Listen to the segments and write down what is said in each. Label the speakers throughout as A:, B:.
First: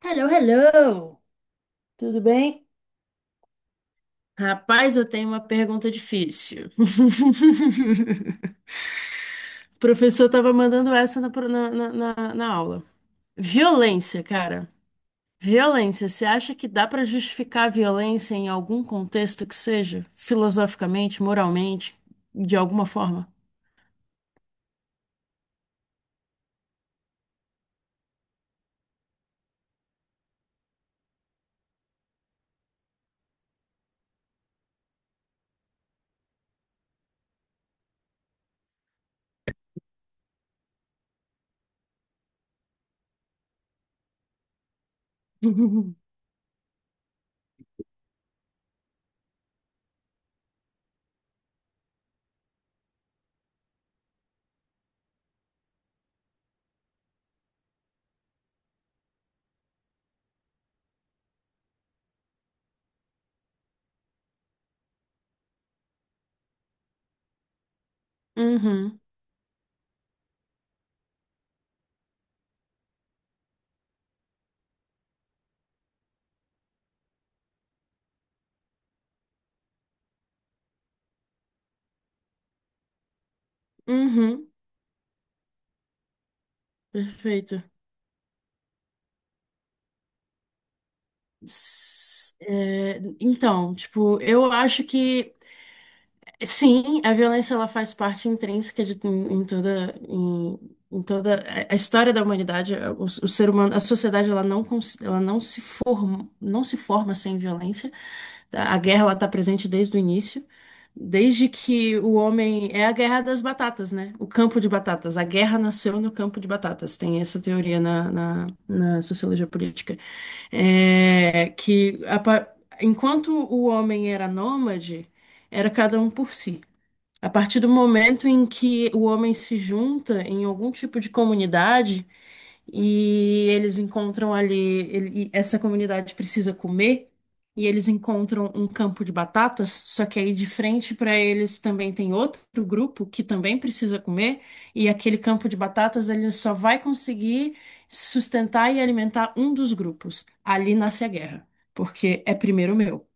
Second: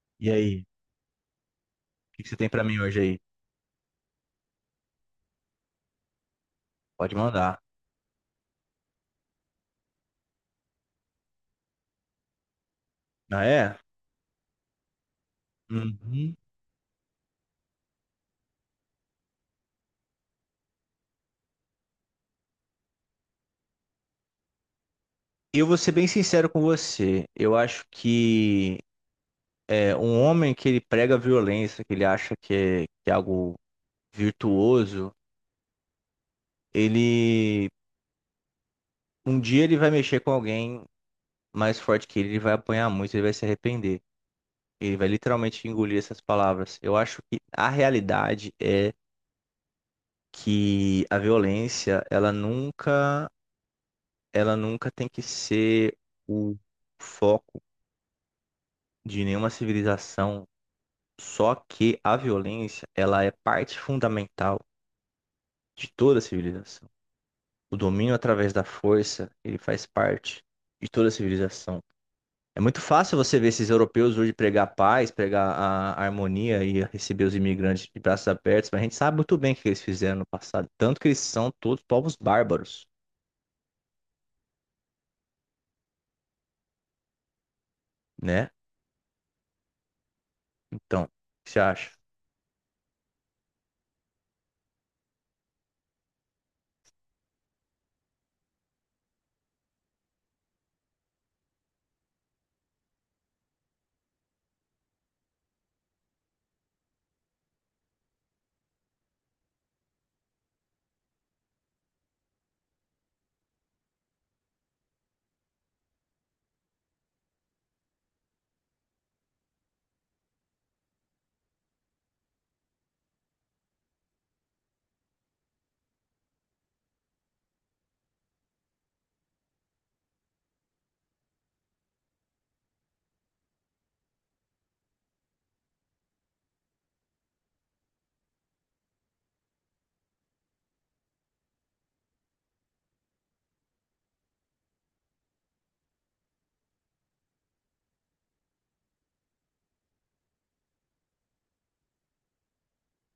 A: Hello,
B: E aí, o
A: hello! Tudo
B: que que você tem pra
A: bem?
B: mim hoje aí?
A: Rapaz, eu tenho uma pergunta difícil.
B: Pode mandar.
A: O professor estava mandando essa na, pro- na, na, na- na aula.
B: Ah, é?
A: Violência, cara. Violência. Você
B: Uhum.
A: acha que dá para justificar a violência em algum contexto que seja? Filosoficamente, moralmente, de alguma forma?
B: Eu vou ser bem sincero com você. Eu acho que um homem que ele prega violência, que ele acha que é algo virtuoso, ele um dia ele vai mexer com alguém mais forte que ele vai apanhar muito, ele vai se arrepender. Ele vai literalmente engolir essas palavras. Eu acho que a realidade é que a violência, ela nunca tem que ser o foco de nenhuma civilização. Só que a violência, ela é parte fundamental de toda a civilização. O domínio através da
A: Uhum,
B: força, ele faz parte de toda a civilização. É muito fácil você ver esses europeus hoje pregar paz, pregar a harmonia e receber os imigrantes de braços abertos, mas a gente sabe muito bem o que eles fizeram no passado. Tanto que eles são todos povos bárbaros,
A: uhum, perfeito.
B: né? Então, o que você acha?
A: Então, tipo, eu acho que. Sim, a violência ela faz parte intrínseca de toda a história da humanidade. O ser humano, a sociedade ela ela não se forma sem violência. A guerra ela está presente desde o início, desde que o homem é a guerra das batatas, né? O campo de batatas. A guerra nasceu no campo de batatas. Tem essa teoria na sociologia política, é, que a pa- enquanto o homem era nômade era cada um por si. A partir do momento em que o homem se junta em algum tipo de comunidade e eles encontram ali, e essa comunidade precisa comer, e eles encontram um campo de batatas, só que aí de frente para eles também tem outro grupo que também precisa comer, e aquele campo de batatas ele só vai conseguir sustentar e alimentar um dos grupos. Ali nasce a guerra, porque é primeiro o meu.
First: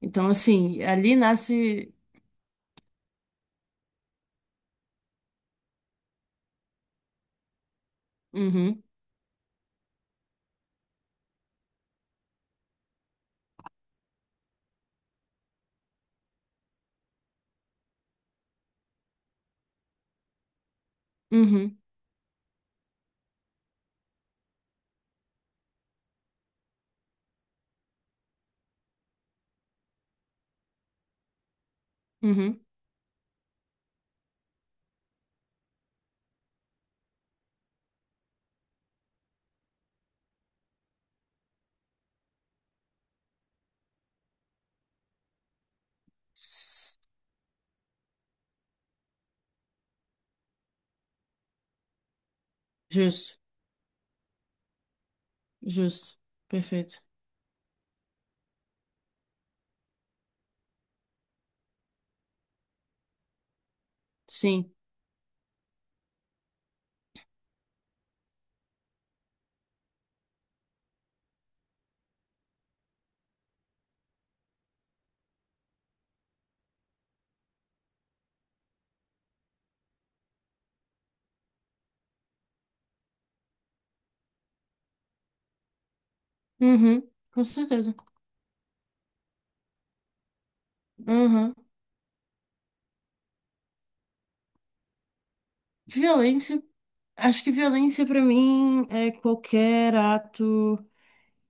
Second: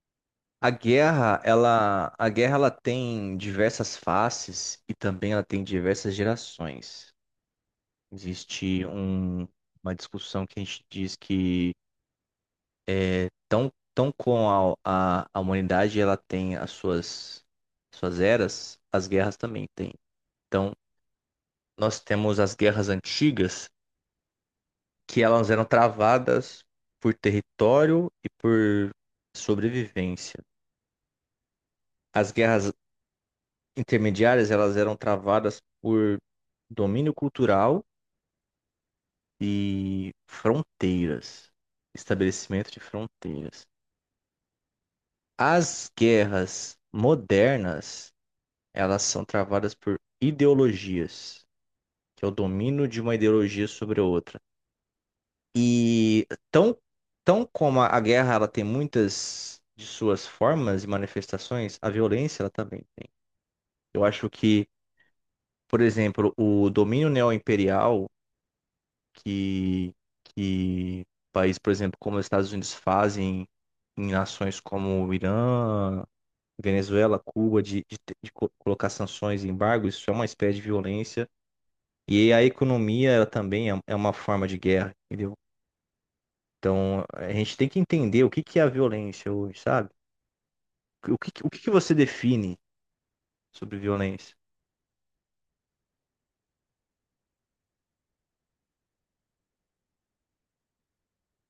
A: Então, assim, ali nasce.
B: A guerra, ela tem diversas faces e também ela tem diversas gerações.
A: Uhum,
B: Existe um- uma discussão que a gente diz que tão, tão com a, a humanidade ela tem as suas eras, as guerras também têm. Então,
A: uhum,
B: nós temos as guerras antigas, que elas eram travadas por território e por sobrevivência. As
A: uhum.
B: guerras intermediárias, elas eram travadas por domínio cultural e fronteiras, estabelecimento de fronteiras. As guerras modernas, elas são travadas por ideologias, que é o domínio de uma
A: Justo,
B: ideologia sobre a outra.
A: justo.
B: E tão,
A: Perfeito.
B: tão como a guerra ela tem muitas de suas formas e manifestações, a violência ela também tem. Eu acho que,
A: Sim.
B: por exemplo, o domínio neoimperial que, que países, por exemplo, como os Estados Unidos fazem em nações como o Irã, Venezuela, Cuba, de colocar sanções e embargos, isso é uma espécie de violência. E a economia, ela também é uma forma de guerra, entendeu?
A: Uhum,
B: Então, a
A: com
B: gente tem que
A: certeza.
B: entender o que que é a violência hoje, sabe? O
A: Uhum.
B: que que você define sobre violência?
A: Violência. Acho que violência pra mim é qualquer ato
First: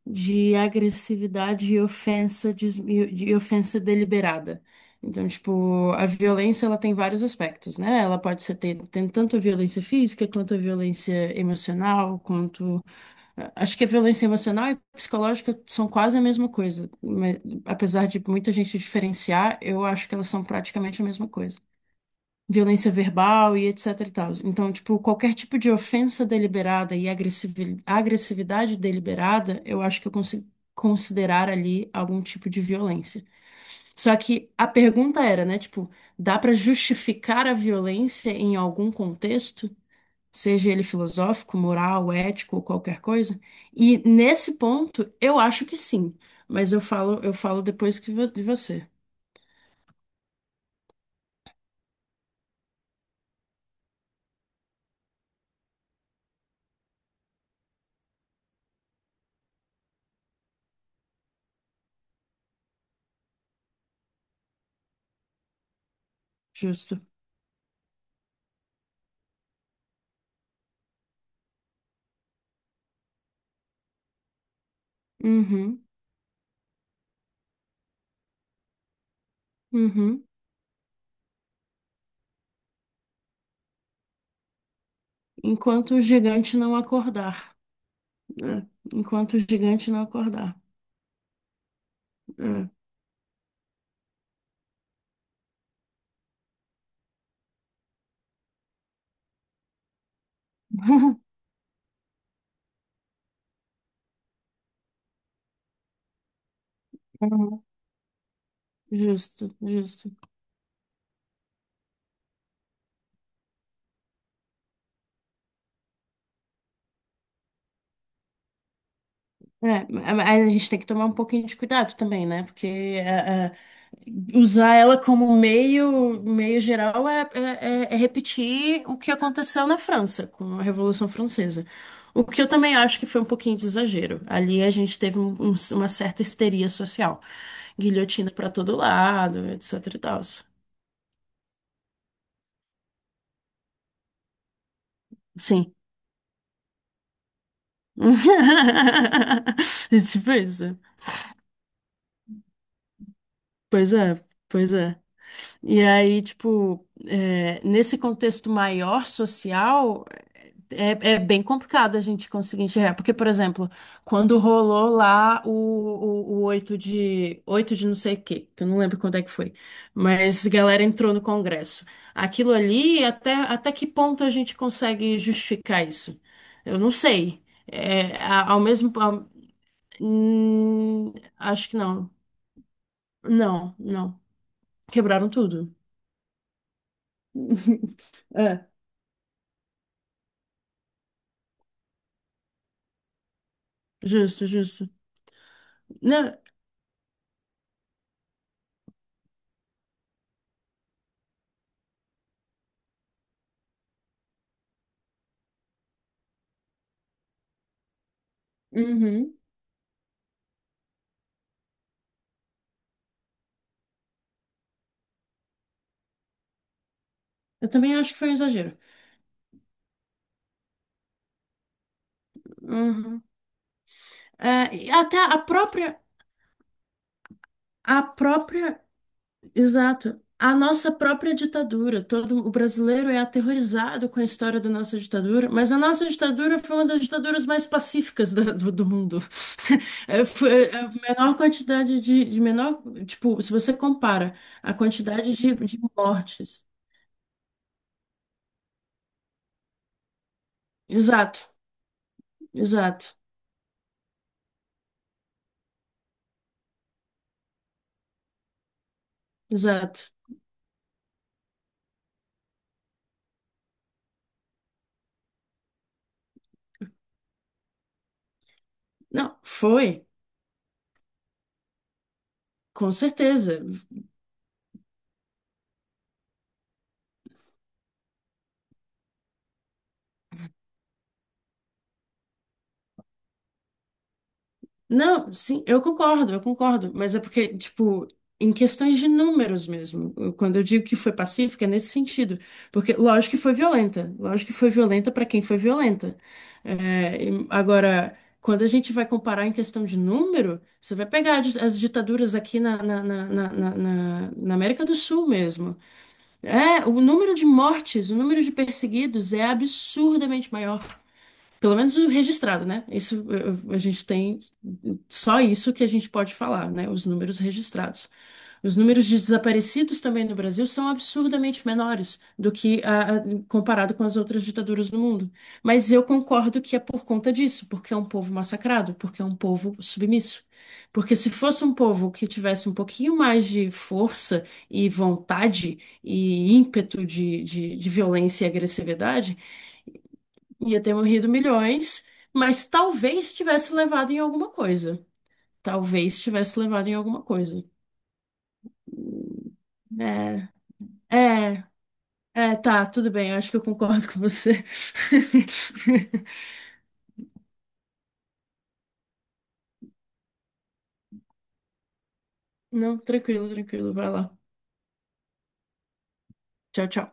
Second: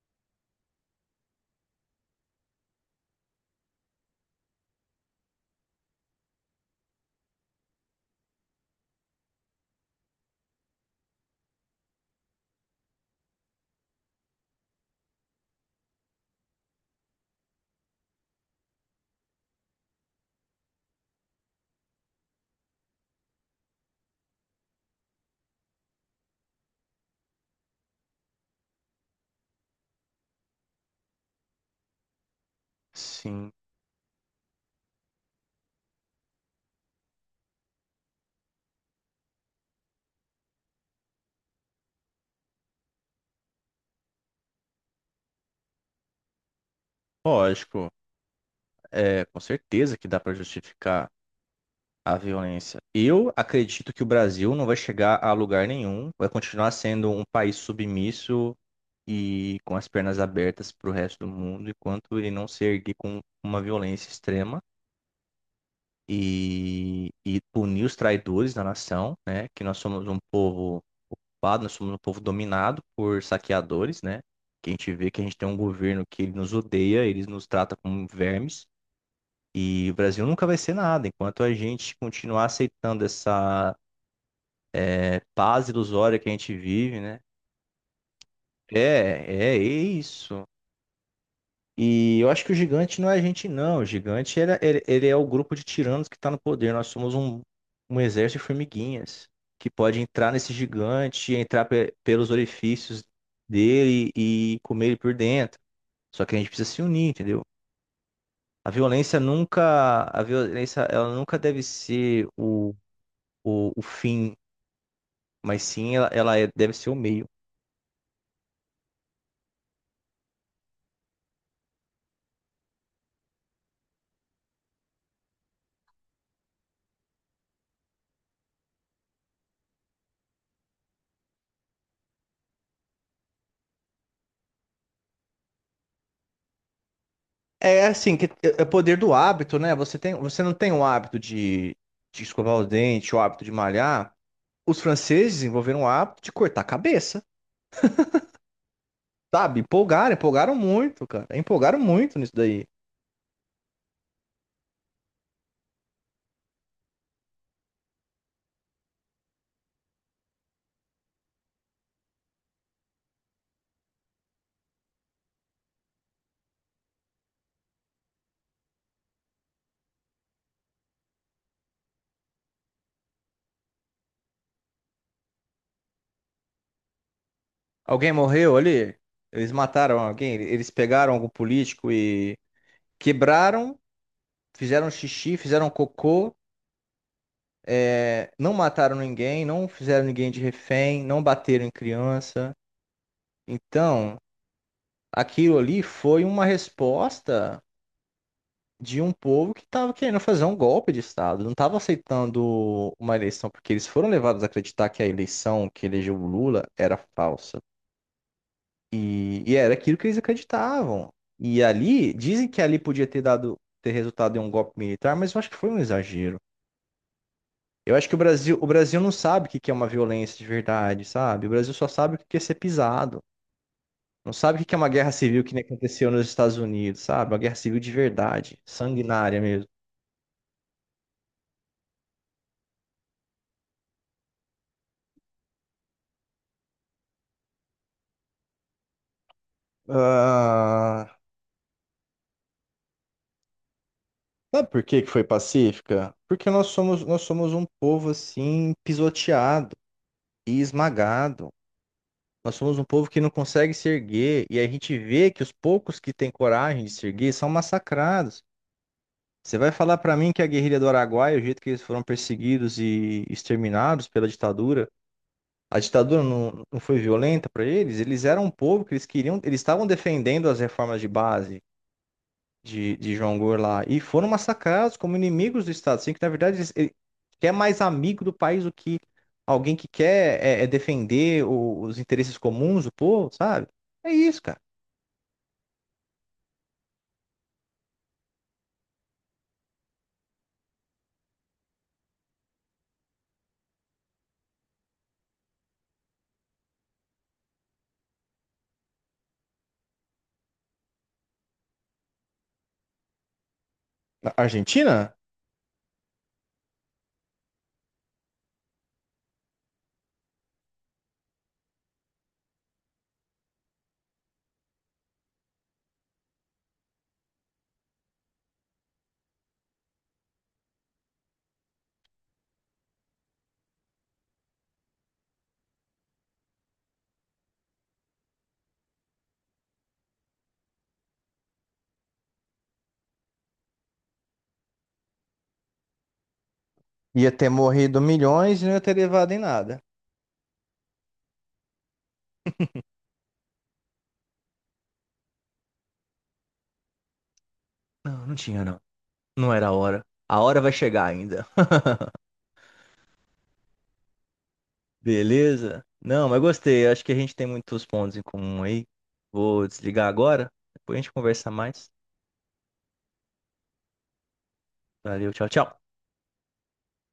A: de agressividade e ofensa, de ofensa deliberada. Então, tipo, a violência ela tem vários aspectos, né? Ela pode ser, tem tanto a violência física, quanto a violência emocional, quanto. Acho que a violência emocional e psicológica são quase a mesma coisa, mas apesar de muita gente diferenciar, eu acho que elas são praticamente a mesma coisa. Violência verbal e etc e tal. Então, tipo, qualquer tipo de ofensa deliberada e agressividade deliberada, eu acho que eu consigo considerar ali algum tipo de violência.
B: Sim,
A: Só que a pergunta era, né, tipo, dá pra justificar a violência em algum contexto, seja ele filosófico, moral, ético ou qualquer coisa? E nesse ponto, eu acho que sim, mas eu falo, eu falo
B: lógico.
A: depois que vo- de você.
B: É, com certeza que dá para justificar a violência. Eu acredito que o Brasil não vai chegar a lugar nenhum, vai continuar sendo um país submisso e com as pernas abertas para o resto do mundo, enquanto ele não se erguer com uma violência extrema
A: Justo.
B: e, punir os traidores da nação, né? Que nós somos um povo ocupado, nós somos um povo dominado por saqueadores, né? Que a gente vê que a gente tem um
A: Uhum,
B: governo que ele nos odeia, eles nos trata como vermes. E o
A: uhum.
B: Brasil nunca vai ser nada enquanto a gente continuar aceitando essa é paz
A: Enquanto o
B: ilusória que a gente
A: gigante não
B: vive, né?
A: acordar, né? Enquanto o
B: É, é
A: gigante não
B: isso.
A: acordar,
B: E eu acho que o
A: né?
B: gigante não é a gente, não. O gigante ele é o grupo de tiranos que está no poder. Nós somos um, um exército de formiguinhas que pode entrar nesse gigante, entrar pelos orifícios dele e comer ele por dentro. Só que a gente precisa se unir, entendeu?
A: Uhum. Justo, justo.
B: A violência, ela nunca deve ser o fim, mas sim ela deve ser o meio.
A: É, mas a gente tem que tomar um pouquinho de cuidado também, né? Porque usar ela como meio, meio geral é repetir o que aconteceu na França, com a Revolução Francesa. O que eu também acho que foi um pouquinho de exagero. Ali a gente teve uma certa histeria social.
B: É assim, que
A: Guilhotina pra
B: é
A: todo
B: poder do
A: lado,
B: hábito, né?
A: etc e tal.
B: Você não tem o hábito de escovar os dentes, o hábito de malhar. Os franceses
A: Sim.
B: desenvolveram o hábito de cortar a cabeça, sabe?
A: É. Tipo
B: Empolgaram
A: isso.
B: muito, cara. Empolgaram muito nisso daí.
A: Pois é, pois é. E aí, tipo, é, nesse contexto maior social, é, é bem complicado a gente conseguir enxergar. Porque, por exemplo, quando rolou lá o 8 de não sei o quê, que eu não lembro quando é que foi, mas a galera entrou no Congresso. Aquilo ali, até, até que ponto a gente consegue justificar isso? Eu não sei.
B: Alguém morreu ali? Eles mataram alguém? Eles pegaram
A: Hum,
B: algum
A: acho que
B: político
A: não.
B: e
A: Não,
B: quebraram,
A: não.
B: fizeram
A: Quebraram
B: xixi, fizeram
A: tudo.
B: cocô. É, não
A: É.
B: mataram ninguém, não fizeram ninguém de refém, não bateram em criança. Então,
A: Justo, justo.
B: aquilo ali foi
A: Não,
B: uma resposta de um povo que estava querendo fazer um golpe de Estado, não estava aceitando uma eleição, porque eles foram levados a acreditar que a eleição que elegeu o Lula era falsa.
A: uhum.
B: E, era aquilo que eles acreditavam. E ali, dizem que ali podia ter dado, ter resultado em um golpe militar, mas eu acho que foi um exagero.
A: Eu
B: Eu
A: também
B: acho
A: acho
B: que
A: que foi um
B: O
A: exagero.
B: Brasil não sabe o que que é uma violência de verdade, sabe? O Brasil só sabe o que que é ser pisado.
A: Uhum.
B: Não sabe o
A: É,
B: que que é uma
A: e
B: guerra
A: até
B: civil que nem aconteceu nos Estados Unidos, sabe? Uma guerra civil de
A: a
B: verdade,
A: própria,
B: sanguinária mesmo.
A: exato, a nossa própria ditadura. Todo o brasileiro é aterrorizado com a história da nossa ditadura, mas a nossa ditadura foi uma das ditaduras mais pacíficas do mundo. Foi a
B: Ah,
A: menor quantidade de menor, tipo, se você compara
B: sabe
A: a
B: por que que foi
A: quantidade de
B: pacífica? Porque
A: mortes.
B: nós somos um povo assim pisoteado e esmagado.
A: Exato,
B: Nós somos um povo
A: exato,
B: que não consegue se erguer e a gente vê que os poucos que têm coragem de se erguer são massacrados. Você vai falar
A: exato.
B: pra mim que a guerrilha do Araguaia, o jeito que eles foram perseguidos e exterminados pela ditadura, a ditadura não foi violenta pra eles? Eles eram um povo que eles
A: Não,
B: queriam, eles estavam
A: foi.
B: defendendo as reformas de base.
A: Com
B: De Jonglor
A: certeza.
B: lá. E foram massacrados como inimigos do Estado. Assim, que na verdade eles, ele quer mais amigo do país do que alguém que quer é defender os interesses comuns do povo, sabe? É isso, cara.
A: Não, sim, eu concordo, eu concordo. Mas é porque, tipo, em questões de números mesmo, quando eu digo que foi pacífica, é nesse sentido. Porque, lógico que foi violenta. Lógico que foi violenta para quem foi violenta. É, e agora, quando a gente vai comparar em questão de número, você vai pegar as ditaduras aqui na, na, na, na, na, na-
B: A
A: na América do
B: Argentina
A: Sul mesmo. É, o número de mortes, o número de perseguidos é absurdamente maior. Pelo menos o registrado, né? Isso a gente tem só isso que a gente pode falar, né? Os números registrados. Os números de desaparecidos também no Brasil são absurdamente menores do que comparado com as outras ditaduras do mundo. Mas eu concordo que é por conta disso, porque é um povo massacrado, porque é um povo submisso. Porque se fosse um povo que tivesse um pouquinho mais de força e vontade e ímpeto
B: ia
A: de,
B: ter
A: de de
B: morrido
A: violência e
B: milhões e não ia ter levado
A: agressividade,
B: em nada.
A: ia ter morrido milhões, mas talvez tivesse levado em alguma coisa. Talvez tivesse levado em alguma coisa.
B: Não, não tinha, não. Não era a hora. A
A: É,
B: hora vai chegar ainda.
A: é, tá, tudo bem, eu acho que eu concordo com você.
B: Beleza? Não, mas gostei. Acho que a gente tem muitos pontos em comum aí. Vou desligar agora. Depois a gente conversa mais.
A: Não, tranquilo, tranquilo, vai lá.
B: Valeu, tchau, tchau.
A: Tchau, tchau.